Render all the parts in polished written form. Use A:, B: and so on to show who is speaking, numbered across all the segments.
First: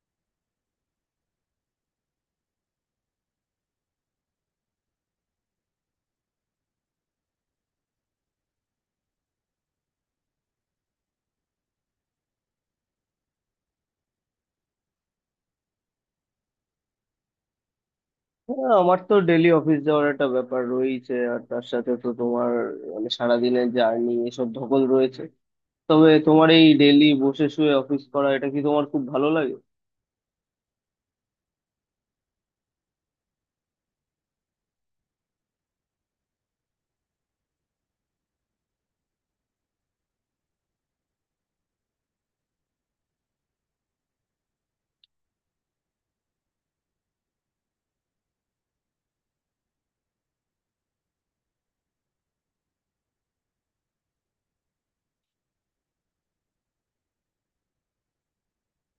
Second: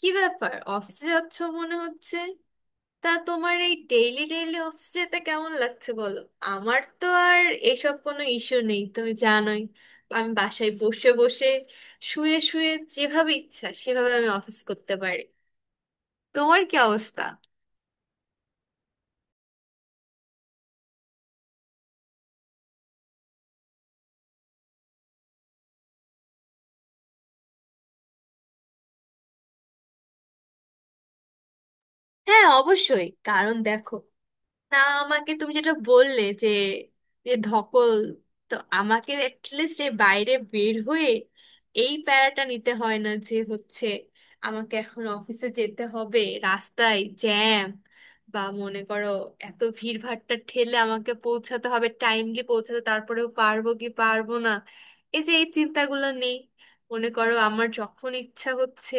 A: কি ব্যাপার, অফিসে যাচ্ছ মনে হচ্ছে? তা তোমার এই ডেইলি ডেইলি অফিসে যেতে কেমন লাগছে বলো। আমার তো আর এসব কোনো ইস্যু নেই, তুমি জানোই। আমি বাসায় বসে বসে শুয়ে শুয়ে যেভাবে ইচ্ছা সেভাবে আমি অফিস করতে পারি। তোমার কি অবস্থা?
B: হ্যাঁ, আমার তো ডেলি অফিস যাওয়ার একটা ব্যাপার রয়েছে, আর তার সাথে তো তোমার মানে সারাদিনের জার্নি এসব ধকল রয়েছে। তবে তোমার এই ডেলি বসে শুয়ে অফিস করা, এটা কি তোমার খুব ভালো লাগে?
A: হ্যাঁ অবশ্যই, কারণ দেখো না, আমাকে তুমি যেটা বললে যে যে ধকল, তো আমাকে অ্যাটলিস্ট এই বাইরে বের হয়ে এই প্যারাটা নিতে হয় না যে হচ্ছে আমাকে এখন অফিসে যেতে হবে, রাস্তায় জ্যাম, বা মনে করো এত ভিড়ভাট্টা ঠেলে আমাকে পৌঁছাতে হবে, টাইমলি পৌঁছাতে তারপরেও পারবো কি পারবো না, এই যে এই চিন্তাগুলো নেই। মনে করো আমার যখন ইচ্ছা হচ্ছে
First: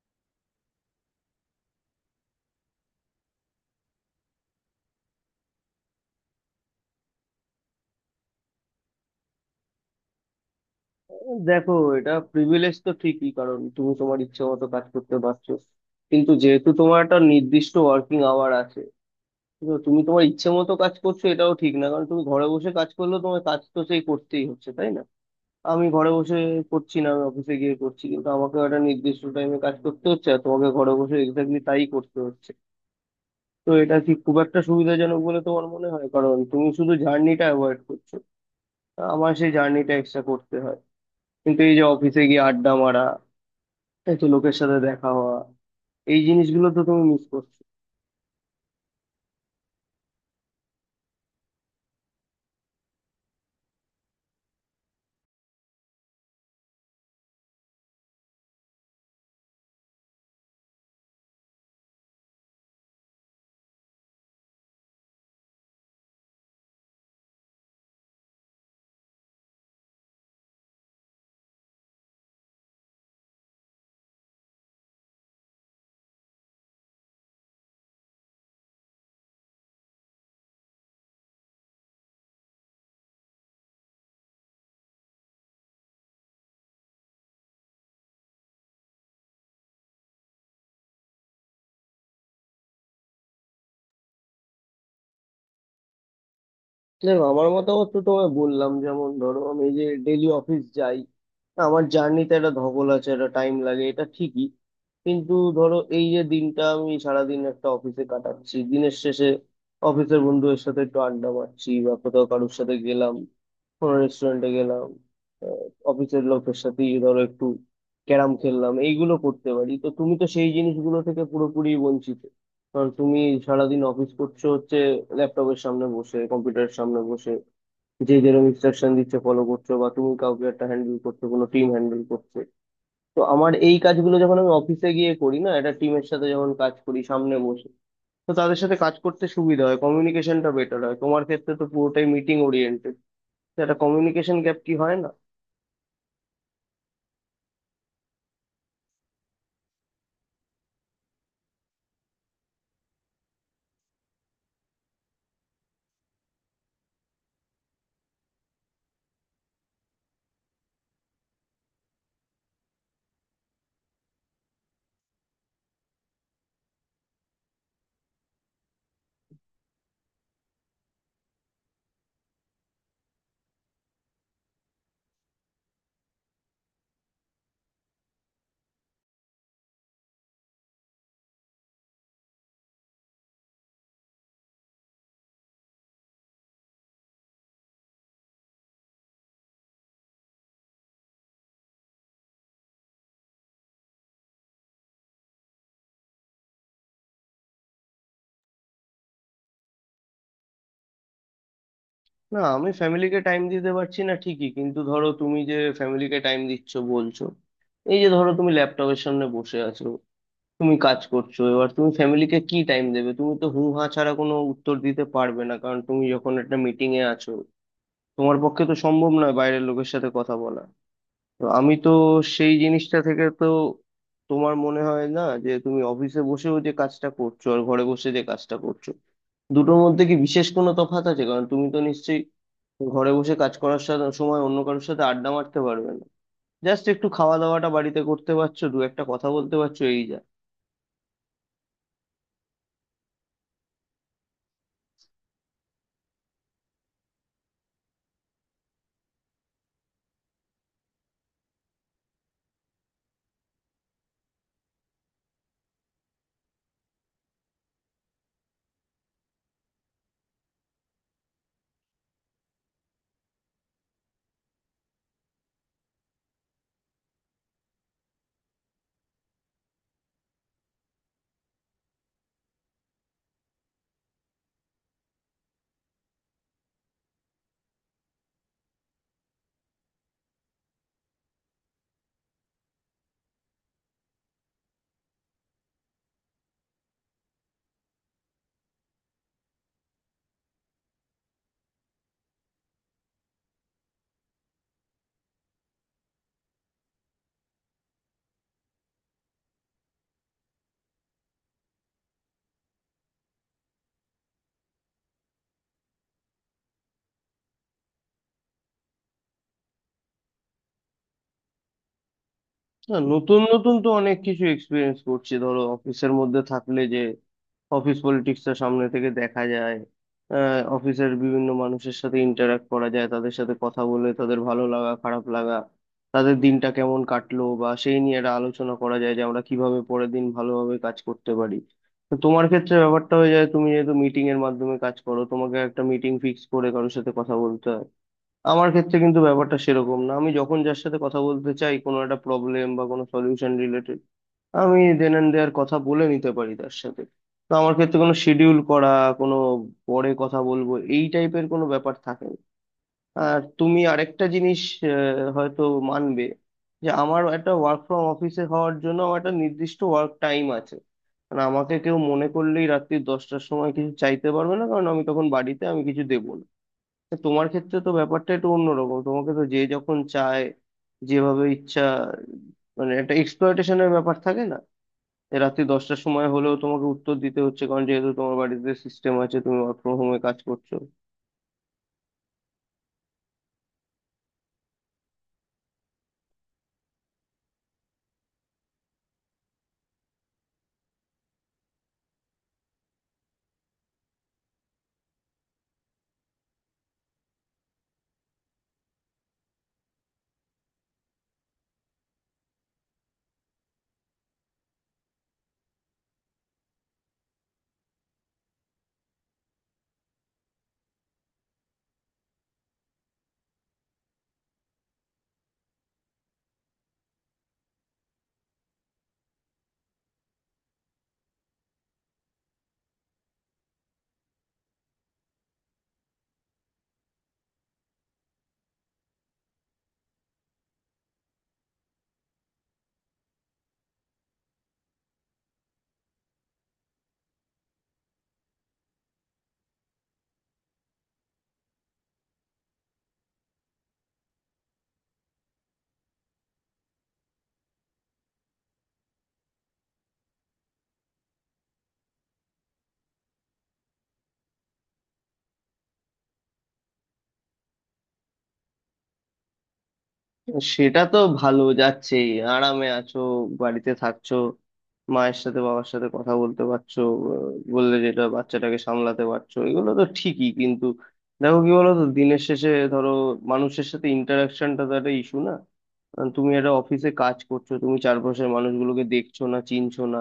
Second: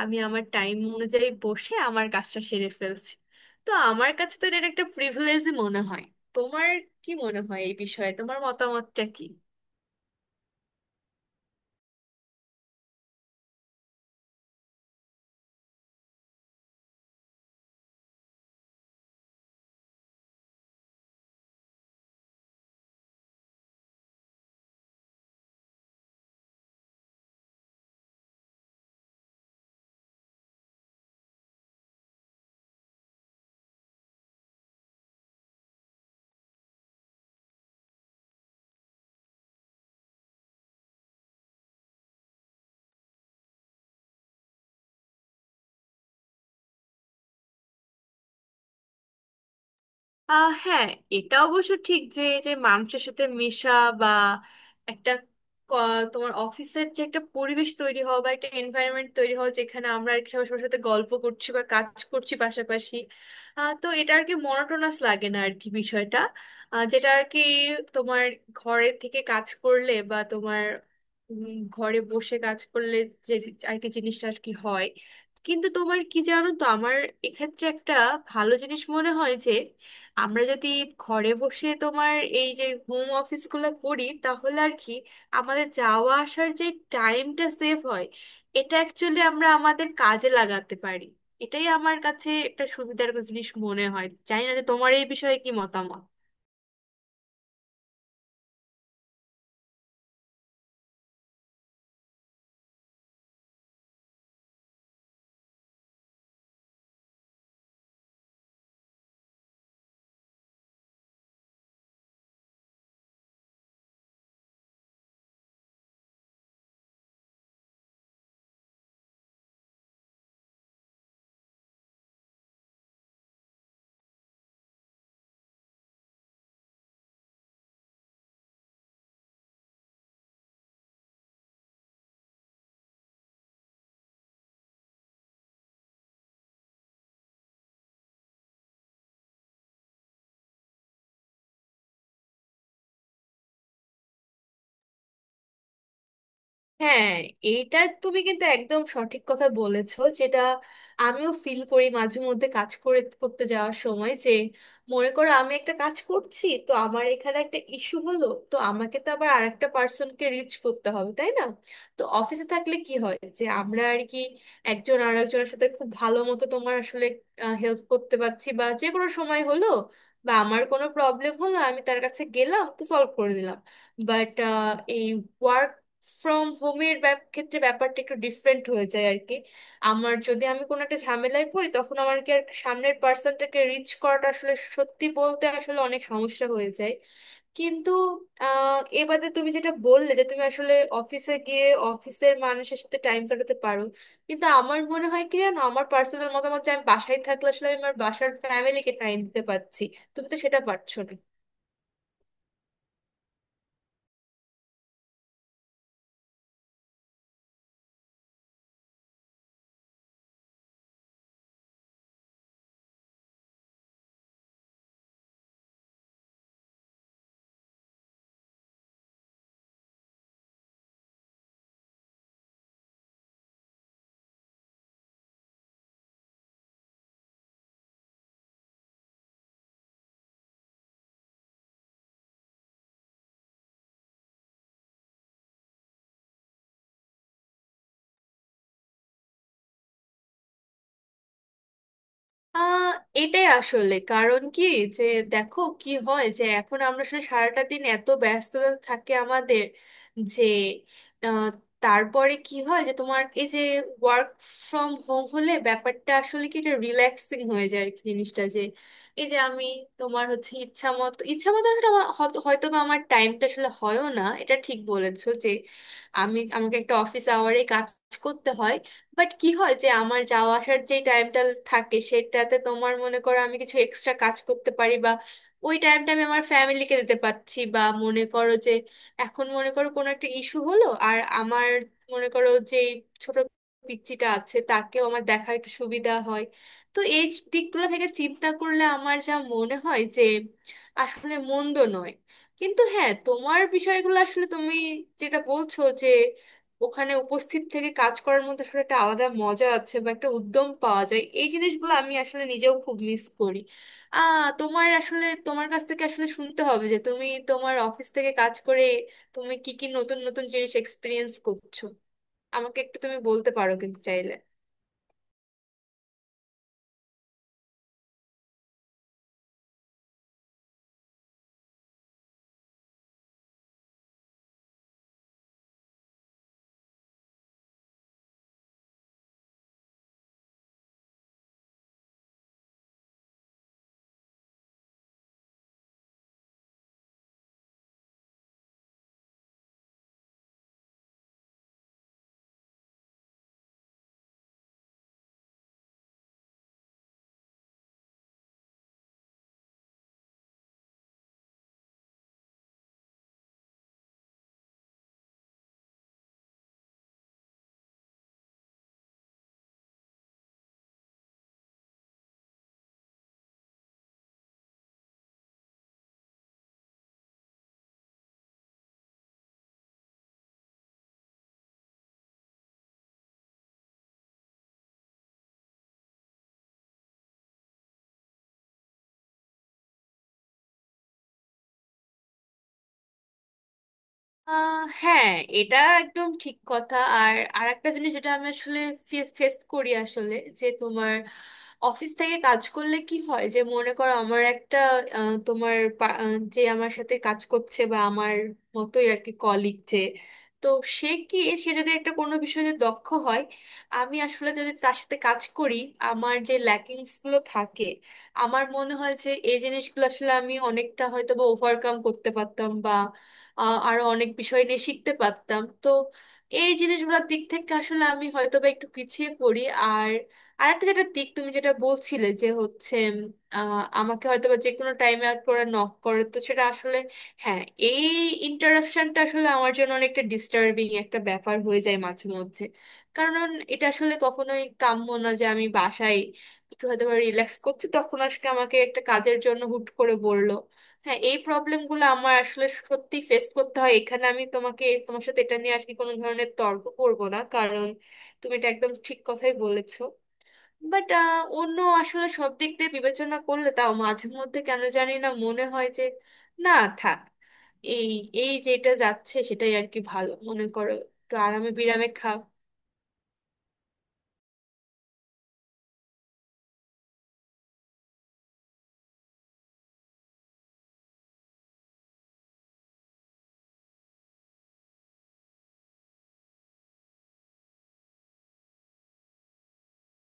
A: আমি আমার টাইম অনুযায়ী বসে আমার কাজটা সেরে ফেলছি, তো আমার কাছে তো এটা একটা প্রিভিলেজই মনে হয়। তোমার কি মনে হয় এই বিষয়ে, তোমার মতামতটা কি?
B: দেখো, এটা প্রিভিলেজ তো ঠিকই, কারণ তুমি তোমার ইচ্ছে মতো কাজ করতে পারছো। কিন্তু যেহেতু তোমার একটা নির্দিষ্ট ওয়ার্কিং আওয়ার আছে, তো তুমি তোমার ইচ্ছে মতো কাজ করছো এটাও ঠিক না, কারণ তুমি ঘরে বসে কাজ করলেও তোমার কাজ তো সেই করতেই হচ্ছে, তাই না? আমি ঘরে বসে করছি না, আমি অফিসে গিয়ে করছি, কিন্তু আমাকে একটা নির্দিষ্ট টাইমে কাজ করতে হচ্ছে, আর তোমাকে ঘরে বসে এক্স্যাক্টলি তাই করতে হচ্ছে। তো এটা কি খুব একটা সুবিধাজনক বলে তোমার মনে হয়? কারণ তুমি শুধু জার্নিটা অ্যাভয়েড করছো, আমার সেই জার্নিটা এক্সট্রা করতে হয়। কিন্তু এই যে অফিসে গিয়ে আড্ডা মারা, এই তো লোকের সাথে দেখা হওয়া, এই জিনিসগুলো তো তুমি মিস করছো।
A: হ্যাঁ, এটা অবশ্য ঠিক যে এই যে মানুষের সাথে মেশা বা একটা তোমার অফিসের যে একটা পরিবেশ তৈরি হওয়া বা একটা এনভায়রনমেন্ট তৈরি হওয়া, যেখানে আমরা আর কি সবার সবার সাথে গল্প করছি বা কাজ করছি পাশাপাশি। তো এটা আর কি মনোটোনাস লাগে না আর কি বিষয়টা। যেটা আর কি তোমার ঘরে থেকে কাজ করলে বা তোমার ঘরে বসে কাজ করলে যে আর কি জিনিসটা আর কি হয়। কিন্তু তোমার কি জানো তো, আমার এক্ষেত্রে একটা ভালো জিনিস মনে হয়, আমরা যদি ঘরে বসে তোমার এই যে হোম অফিসগুলো করি তাহলে আর কি আমাদের যাওয়া আসার যে টাইমটা সেভ হয়, এটা অ্যাকচুয়ালি আমরা আমাদের কাজে লাগাতে পারি। এটাই আমার কাছে একটা সুবিধার জিনিস মনে হয়, জানি না যে তোমার এই বিষয়ে কি মতামত।
B: দেখো, আমার মতামত তো তোমায় বললাম। যেমন ধরো আমি যে ডেলি অফিস যাই, আমার জার্নিতে একটা ধকল আছে, একটা টাইম লাগে, এটা ঠিকই। কিন্তু ধরো এই যে দিনটা আমি সারাদিন একটা অফিসে কাটাচ্ছি, দিনের শেষে অফিসের বন্ধুদের সাথে একটু আড্ডা মারছি, বা কোথাও কারোর সাথে গেলাম, কোনো রেস্টুরেন্টে গেলাম, অফিসের লোকের সাথে ধরো একটু ক্যারাম খেললাম, এইগুলো করতে পারি। তো তুমি তো সেই জিনিসগুলো থেকে পুরোপুরি বঞ্চিত, কারণ তুমি সারাদিন অফিস করছো হচ্ছে ল্যাপটপের সামনে বসে কম্পিউটারের সামনে বসে, যে যেরকম ইনস্ট্রাকশন দিচ্ছে ফলো করছো, বা তুমি কাউকে একটা হ্যান্ডেল করছো, কোনো টিম হ্যান্ডেল করছো। তো আমার এই কাজগুলো যখন আমি অফিসে গিয়ে করি না, একটা টিমের সাথে যখন কাজ করি সামনে বসে, তো তাদের সাথে কাজ করতে সুবিধা হয়, কমিউনিকেশনটা বেটার হয়। তোমার ক্ষেত্রে তো পুরোটাই মিটিং ওরিয়েন্টেড, একটা কমিউনিকেশন গ্যাপ কি হয় না?
A: হ্যাঁ, এটা তুমি কিন্তু একদম সঠিক কথা বলেছো, যেটা আমিও ফিল করি মাঝে মধ্যে কাজ করে করতে যাওয়ার সময় যে মনে করো আমি একটা কাজ করছি তো আমার এখানে একটা ইস্যু হলো, তো আমাকে তো আবার আরেকটা একটা পার্সনকে রিচ করতে হবে তাই না। তো অফিসে থাকলে কি হয় যে আমরা আর কি একজন আরেকজনের সাথে খুব ভালো মতো তোমার আসলে হেল্প করতে পারছি, বা যে কোনো সময় হলো বা আমার কোনো প্রবলেম হলো, আমি তার কাছে গেলাম তো সলভ করে দিলাম। বাট এই ওয়ার্ক ফ্রম হোমের ক্ষেত্রে ব্যাপারটা একটু ডিফারেন্ট হয়ে যায় আর কি। আমার যদি আমি কোনো একটা ঝামেলায় পড়ি তখন আমার কি আর সামনের পার্সনটাকে রিচ করাটা আসলে সত্যি বলতে আসলে অনেক সমস্যা হয়ে যায়। কিন্তু এ বাদে তুমি যেটা বললে যে তুমি আসলে অফিসে গিয়ে অফিসের মানুষের সাথে টাইম কাটাতে পারো, কিন্তু আমার মনে হয় কি জানো, আমার পার্সোনাল মতামত যে আমি বাসায় থাকলে আসলে আমি আমার বাসার ফ্যামিলিকে টাইম দিতে পারছি, তুমি তো সেটা পারছো না।
B: না, আমি ফ্যামিলিকে টাইম দিতে পারছি না ঠিকই, কিন্তু ধরো তুমি যে ফ্যামিলিকে টাইম দিচ্ছ বলছো, এই যে ধরো তুমি ল্যাপটপের সামনে বসে আছো, তুমি কাজ করছো, এবার তুমি ফ্যামিলিকে কি টাইম দেবে? তুমি তো হু হা ছাড়া কোনো উত্তর দিতে পারবে না, কারণ তুমি যখন একটা মিটিং এ আছো তোমার পক্ষে তো সম্ভব নয় বাইরের লোকের সাথে কথা বলা। তো আমি তো সেই জিনিসটা থেকে তো তোমার মনে হয় না যে তুমি অফিসে বসেও যে কাজটা করছো আর ঘরে বসে যে কাজটা করছো দুটোর মধ্যে কি বিশেষ কোনো তফাৎ আছে? কারণ তুমি তো নিশ্চয়ই ঘরে বসে কাজ করার সাথে সময় অন্য কারোর সাথে আড্ডা মারতে পারবে না। জাস্ট একটু খাওয়া দাওয়াটা বাড়িতে করতে পারছো, দু একটা কথা বলতে পারছো, এই যা।
A: আহ এটাই আসলে কারণ কি যে দেখো কি হয় যে এখন আমরা আসলে সারাটা দিন এত ব্যস্ততা থাকে আমাদের যে আহ, তারপরে কি হয় যে তোমার এই যে ওয়ার্ক ফ্রম হোম হলে ব্যাপারটা আসলে কি, এটা রিল্যাক্সিং হয়ে যায় আর কি জিনিসটা, যে এই যে আমি তোমার হচ্ছে ইচ্ছা মতো আসলে আমার হয়তো বা আমার টাইমটা আসলে হয়ও না, এটা ঠিক বলেছো যে আমি আমাকে একটা অফিস আওয়ারে কাজ করতে হয়। বাট কি হয় যে আমার যাওয়া আসার যে টাইমটা থাকে সেটাতে তোমার মনে করো আমি কিছু এক্সট্রা কাজ করতে পারি, বা ওই টাইমটা আমি আমার ফ্যামিলিকে দিতে পারছি, বা মনে করো যে এখন মনে করো কোনো একটা ইস্যু হলো আর আমার মনে করো যে ছোট পিচ্চিটা আছে তাকেও আমার দেখা একটু সুবিধা হয়। তো এই দিকগুলো থেকে চিন্তা করলে আমার যা মনে হয় যে আসলে মন্দ নয়। কিন্তু হ্যাঁ, তোমার বিষয়গুলো আসলে তুমি যেটা বলছো যে ওখানে উপস্থিত থেকে কাজ করার মধ্যে আসলে একটা আলাদা মজা আছে বা একটা উদ্যম পাওয়া যায়, এই জিনিসগুলো আমি আসলে নিজেও খুব মিস করি। তোমার আসলে তোমার কাছ থেকে আসলে শুনতে হবে যে তুমি তোমার অফিস থেকে কাজ করে তুমি কি কি নতুন নতুন জিনিস এক্সপিরিয়েন্স করছো, আমাকে
B: না,
A: একটু তুমি
B: নতুন
A: বলতে পারো
B: নতুন তো
A: কিন্তু
B: অনেক
A: চাইলে।
B: কিছু এক্সপিরিয়েন্স করছি। ধরো অফিসের মধ্যে থাকলে যে অফিস পলিটিক্সটা সামনে থেকে দেখা যায়, অফিসের বিভিন্ন মানুষের সাথে ইন্টারাক্ট করা যায়, তাদের সাথে কথা বলে তাদের ভালো লাগা খারাপ লাগা, তাদের দিনটা কেমন কাটলো, বা সেই নিয়ে একটা আলোচনা করা যায় যে আমরা কিভাবে পরের দিন ভালোভাবে কাজ করতে পারি। তো তোমার ক্ষেত্রে ব্যাপারটা হয়ে যায় তুমি যেহেতু মিটিং এর মাধ্যমে কাজ করো, তোমাকে একটা মিটিং ফিক্স করে কারোর সাথে কথা বলতে হয়। আমার ক্ষেত্রে কিন্তু ব্যাপারটা সেরকম না, আমি যখন যার সাথে কথা বলতে চাই কোনো একটা প্রবলেম বা কোনো সলিউশন রিলেটেড, আমি দেন অ্যান্ড দেয়ার কথা বলে নিতে পারি তার সাথে। তো আমার ক্ষেত্রে কোনো শিডিউল করা, কোনো পরে কথা বলবো, এই টাইপের কোনো ব্যাপার থাকে না। আর তুমি আরেকটা জিনিস হয়তো মানবে, যে আমার একটা ওয়ার্ক ফ্রম অফিসে হওয়ার জন্য আমার একটা নির্দিষ্ট ওয়ার্ক টাইম আছে। মানে আমাকে কেউ মনে করলেই রাত্রি 10টার সময় কিছু চাইতে পারবে না, কারণ আমি তখন বাড়িতে, আমি কিছু দেবো না। তা তোমার ক্ষেত্রে তো ব্যাপারটা একটু অন্যরকম, তোমাকে তো যে যখন চায় যেভাবে ইচ্ছা, মানে একটা এক্সপ্লয়টেশনের ব্যাপার থাকে না? রাত্রি 10টার সময় হলেও তোমাকে উত্তর দিতে হচ্ছে, কারণ যেহেতু তোমার বাড়িতে সিস্টেম আছে তুমি ওয়ার্ক ফ্রম হোমে কাজ করছো।
A: হ্যাঁ, এটা একদম ঠিক কথা। আর আর একটা জিনিস যেটা আমি আসলে ফেস করি আসলে, যে তোমার অফিস থেকে কাজ করলে কি হয় যে মনে করো আমার একটা তোমার যে আমার সাথে কাজ করছে বা আমার মতোই আর কি কলিগ, যে তো সে কি, সে যদি একটা কোনো বিষয়ে দক্ষ হয় আমি আসলে যদি তার সাথে কাজ করি আমার যে ল্যাকিংস গুলো থাকে আমার মনে হয় যে এই জিনিসগুলো আসলে আমি অনেকটা হয়তো বা ওভারকাম করতে পারতাম বা আরো অনেক বিষয় নিয়ে শিখতে পারতাম। তো এই জিনিসগুলোর দিক থেকে আসলে আমি হয়তো বা একটু পিছিয়ে পড়ি। আর একটা যেটা দিক তুমি যেটা বলছিলে যে হচ্ছে আহ, আমাকে হয়তো বা যে কোনো টাইমে আর করে নক করে, তো সেটা আসলে হ্যাঁ এই ইন্টারাপশনটা আসলে আমার জন্য অনেকটা ডিস্টার্বিং একটা ব্যাপার হয়ে যায় মাঝে মধ্যে। কারণ এটা আসলে কখনোই কাম্য না, যে আমি বাসায় একটু হয়তো বা রিল্যাক্স করছি তখন আজকে আমাকে একটা কাজের জন্য হুট করে বললো। হ্যাঁ, এই প্রবলেমগুলো আমার আসলে সত্যি ফেস করতে হয়, এখানে আমি তোমাকে তোমার সাথে এটা নিয়ে আজকে কোনো ধরনের তর্ক করব না, কারণ তুমি এটা একদম ঠিক কথাই বলেছো। বাট অন্য আসলে সব দিক দিয়ে বিবেচনা করলে তাও মাঝে মধ্যে কেন জানি না মনে হয় যে, না, থাক, এই এই যেটা যাচ্ছে সেটাই আর কি ভালো মনে করো।
B: সেটা তো
A: একটু
B: ভালো
A: আরামে বিরামে
B: যাচ্ছেই,
A: খাও।
B: আরামে আছো, বাড়িতে থাকছো, মায়ের সাথে বাবার সাথে কথা বলতে পারছো, বললে যেটা বাচ্চাটাকে সামলাতে পারছো, এগুলো তো ঠিকই। কিন্তু দেখো কি বলতো, দিনের শেষে ধরো মানুষের সাথে ইন্টারাকশনটা তো একটা ইস্যু না? কারণ তুমি একটা অফিসে কাজ করছো, তুমি চারপাশের মানুষগুলোকে দেখছো না, চিনছো না,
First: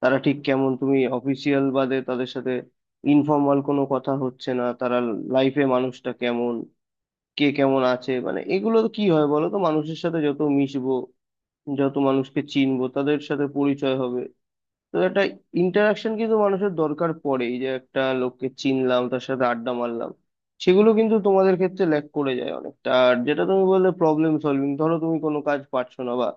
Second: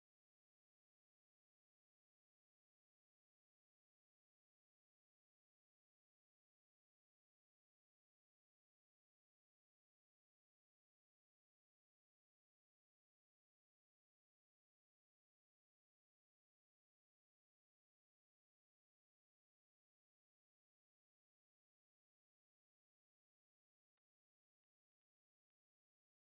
B: তারা ঠিক কেমন। তুমি অফিসিয়াল বাদে তাদের সাথে ইনফর্মাল কোনো কথা হচ্ছে না, তারা লাইফে মানুষটা কেমন, কে কেমন আছে, মানে এগুলো তো কি হয় বলো তো, মানুষের সাথে যত মিশবো, যত মানুষকে চিনবো, তাদের সাথে পরিচয় হবে। তো একটা ইন্টারাকশন কিন্তু মানুষের দরকার পড়ে, এই যে একটা লোককে চিনলাম, তার সাথে আড্ডা মারলাম, সেগুলো কিন্তু তোমাদের ক্ষেত্রে ল্যাক করে যায় অনেকটা। আর যেটা তুমি বললে প্রবলেম সলভিং, ধরো তুমি কোনো কাজ পারছো না, বা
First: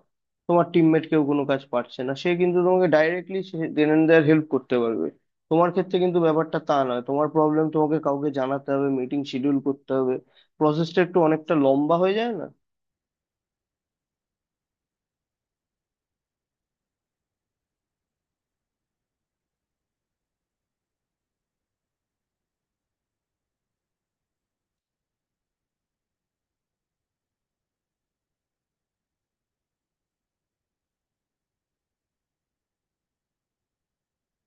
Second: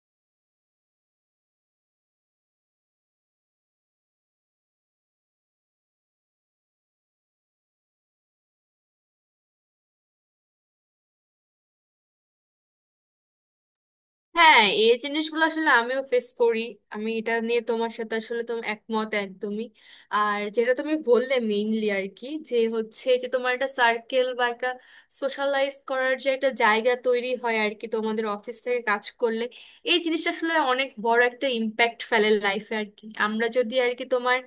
B: তোমার টিমমেট কেউ কোনো কাজ পারছে না, সে কিন্তু তোমাকে directly then and there help করতে পারবে। তোমার ক্ষেত্রে কিন্তু ব্যাপারটা তা নয়, তোমার প্রবলেম তোমাকে কাউকে জানাতে হবে, মিটিং শিডিউল করতে হবে, প্রসেসটা একটু অনেকটা লম্বা হয়ে যায় না?
A: হ্যাঁ, এই জিনিসগুলো আসলে আমিও ফেস করি। আমি এটা নিয়ে তোমার সাথে আসলে তুমি একমত একদমই। আর যেটা তুমি বললে মেইনলি আর কি যে হচ্ছে যে তোমার একটা সার্কেল বা একটা সোশ্যালাইজ করার যে একটা জায়গা তৈরি হয় আর কি তোমাদের অফিস থেকে কাজ করলে, এই জিনিসটা আসলে অনেক বড় একটা ইম্প্যাক্ট ফেলে লাইফে আর কি। আমরা যদি আর কি তোমার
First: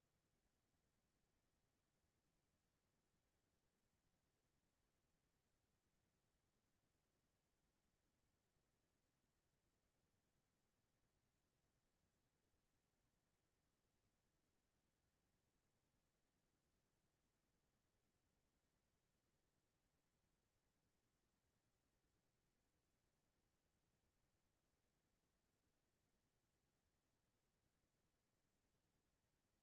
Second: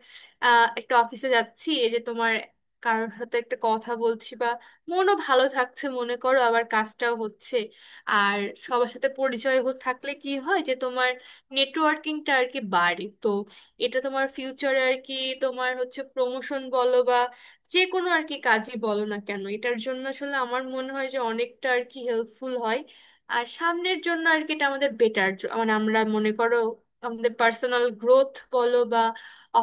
A: একটা অফিসে যাচ্ছি এই যে তোমার কারোর সাথে একটা কথা বলছি বা মনও ভালো থাকছে মনে করো আবার কাজটাও হচ্ছে। আর সবার সাথে পরিচয় থাকলে কি হয় যে তোমার নেটওয়ার্কিংটা আর কি বাড়ে। তো এটা তোমার ফিউচারে আর কি তোমার হচ্ছে প্রমোশন বলো বা যে কোনো আর কি কাজই বলো না কেন, এটার জন্য আসলে আমার মনে হয় যে অনেকটা আর কি হেল্পফুল হয়। আর সামনের জন্য আর কি এটা আমাদের বেটার, মানে আমরা মনে করো আমাদের পার্সোনাল গ্রোথ বলো বা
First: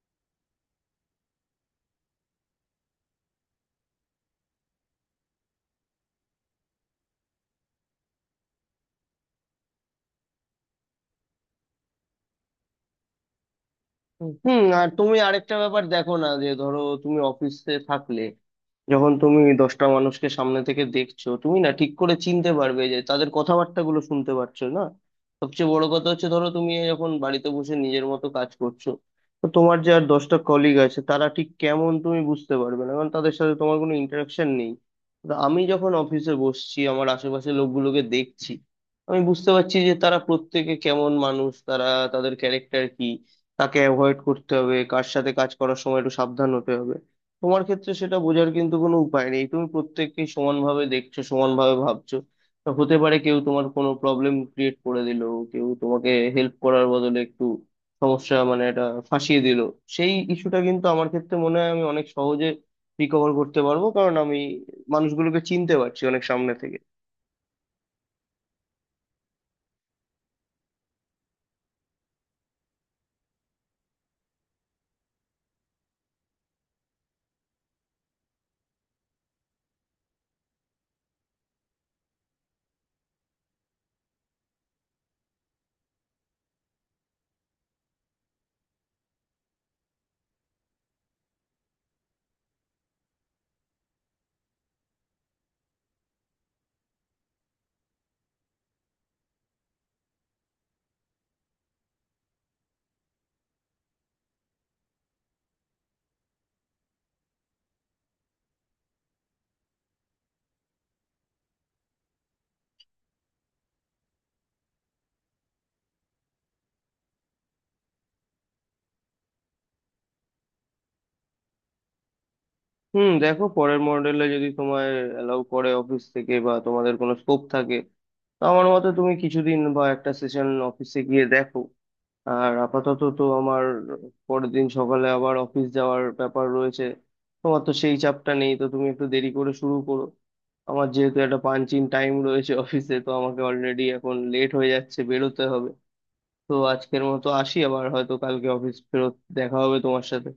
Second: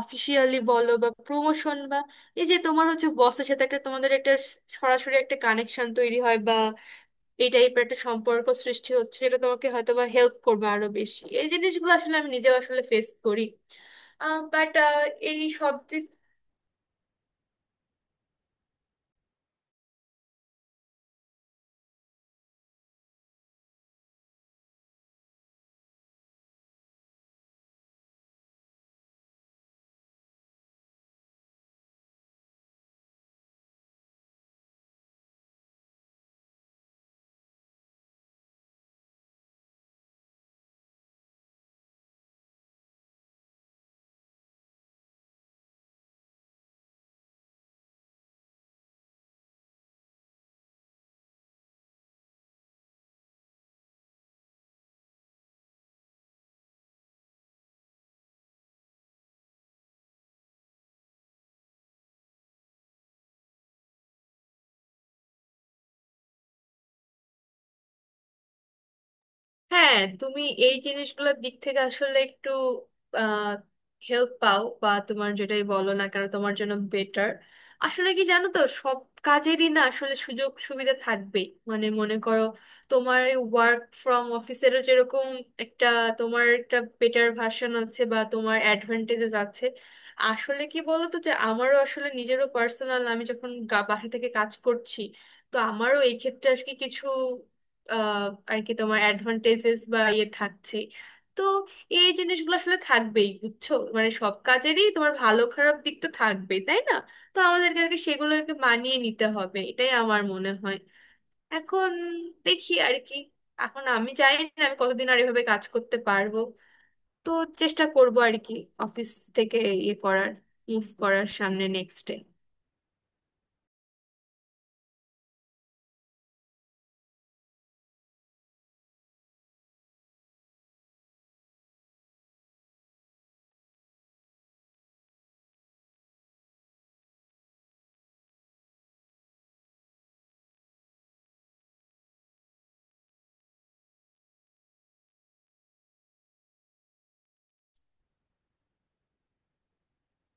A: অফিসিয়ালি বলো বা প্রমোশন, বা এই যে তোমার হচ্ছে বসের সাথে একটা তোমাদের একটা সরাসরি একটা কানেকশন তৈরি হয়, এই টাইপের একটা সম্পর্ক সৃষ্টি হচ্ছে যেটা তোমাকে হয়তো বা হেল্প করবে আরো বেশি, এই জিনিসগুলো আসলে আমি নিজেও আসলে ফেস করি।
B: হুম, হুম,
A: বাট
B: আর তুমি
A: এই
B: আরেকটা
A: সব
B: ব্যাপার
A: দিক।
B: দেখো না, যে ধরো তুমি অফিসে থাকলে যখন তুমি দশটা মানুষকে সামনে থেকে দেখছো, তুমি না ঠিক করে চিনতে পারবে যে তাদের কথাবার্তাগুলো শুনতে পারছো না। সবচেয়ে বড় কথা হচ্ছে, ধরো তুমি যখন বাড়িতে বসে নিজের মতো কাজ করছো, তো তোমার যে আর দশটা কলিগ আছে, তারা ঠিক কেমন তুমি বুঝতে পারবে না, কারণ তাদের সাথে তোমার কোনো ইন্টারাকশন নেই। তো আমি যখন অফিসে বসছি, আমার আশেপাশে লোকগুলোকে দেখছি, আমি বুঝতে পারছি যে তারা প্রত্যেকে কেমন মানুষ, তারা তাদের ক্যারেক্টার কি, তাকে অ্যাভয়েড করতে হবে, কার সাথে কাজ করার সময় একটু সাবধান হতে হবে। তোমার ক্ষেত্রে সেটা বোঝার কিন্তু কোনো উপায় নেই, তুমি প্রত্যেককে সমানভাবে দেখছো, সমানভাবে ভাবছো। তো হতে পারে কেউ তোমার কোনো প্রবলেম ক্রিয়েট করে দিল, কেউ তোমাকে হেল্প করার বদলে একটু সমস্যা, মানে এটা ফাঁসিয়ে দিল। সেই ইস্যুটা কিন্তু আমার ক্ষেত্রে মনে হয় আমি অনেক সহজে রিকভার করতে পারবো, কারণ আমি মানুষগুলোকে চিনতে পারছি অনেক সামনে থেকে।
A: হ্যাঁ তুমি, এই জিনিসগুলোর দিক থেকে আসলে একটু আহ হেল্প পাও বা তোমার যেটাই বলো না কেন তোমার জন্য বেটার। আসলে কি জানো তো, সব কাজেরই না আসলে সুযোগ সুবিধা থাকবেই। মানে মনে করো তোমার ওয়ার্ক ফ্রম অফিসেরও যেরকম একটা তোমার একটা বেটার ভার্সন আছে বা তোমার অ্যাডভান্টেজেস আছে। আসলে কি বলো তো যে আমারও আসলে নিজেরও পার্সোনাল আমি যখন বাসা থেকে কাজ করছি, তো আমারও এই ক্ষেত্রে আর কি কিছু আহ, আর কি তোমার অ্যাডভান্টেজেস বা ইয়ে থাকছে। তো এই জিনিসগুলো আসলে থাকবেই বুঝছো, মানে সব কাজেরই তোমার ভালো খারাপ দিক তো থাকবেই তাই না। তো আমাদেরকে আর কি সেগুলোকে মানিয়ে নিতে হবে এটাই আমার মনে হয়। এখন দেখি আর কি, এখন আমি জানি না আমি কতদিন আর এভাবে কাজ করতে পারবো, তো চেষ্টা করবো আর কি অফিস থেকে ইয়ে করার, মুভ করার সামনে নেক্সটে।
B: হুম, দেখো পরের মডেলে যদি তোমার অ্যালাউ করে অফিস থেকে, বা তোমাদের কোনো স্কোপ থাকে, তো আমার মতে তুমি কিছুদিন বা একটা সেশন অফিসে গিয়ে দেখো। আর আপাতত তো আমার পরের দিন সকালে আবার অফিস যাওয়ার ব্যাপার রয়েছে, তোমার তো সেই চাপটা নেই, তো তুমি একটু দেরি করে শুরু করো। আমার যেহেতু একটা পাঞ্চিং টাইম রয়েছে অফিসে, তো আমাকে অলরেডি এখন লেট হয়ে যাচ্ছে, বেরোতে হবে। তো আজকের মতো আসি, আবার হয়তো কালকে অফিস ফেরত দেখা হবে তোমার সাথে।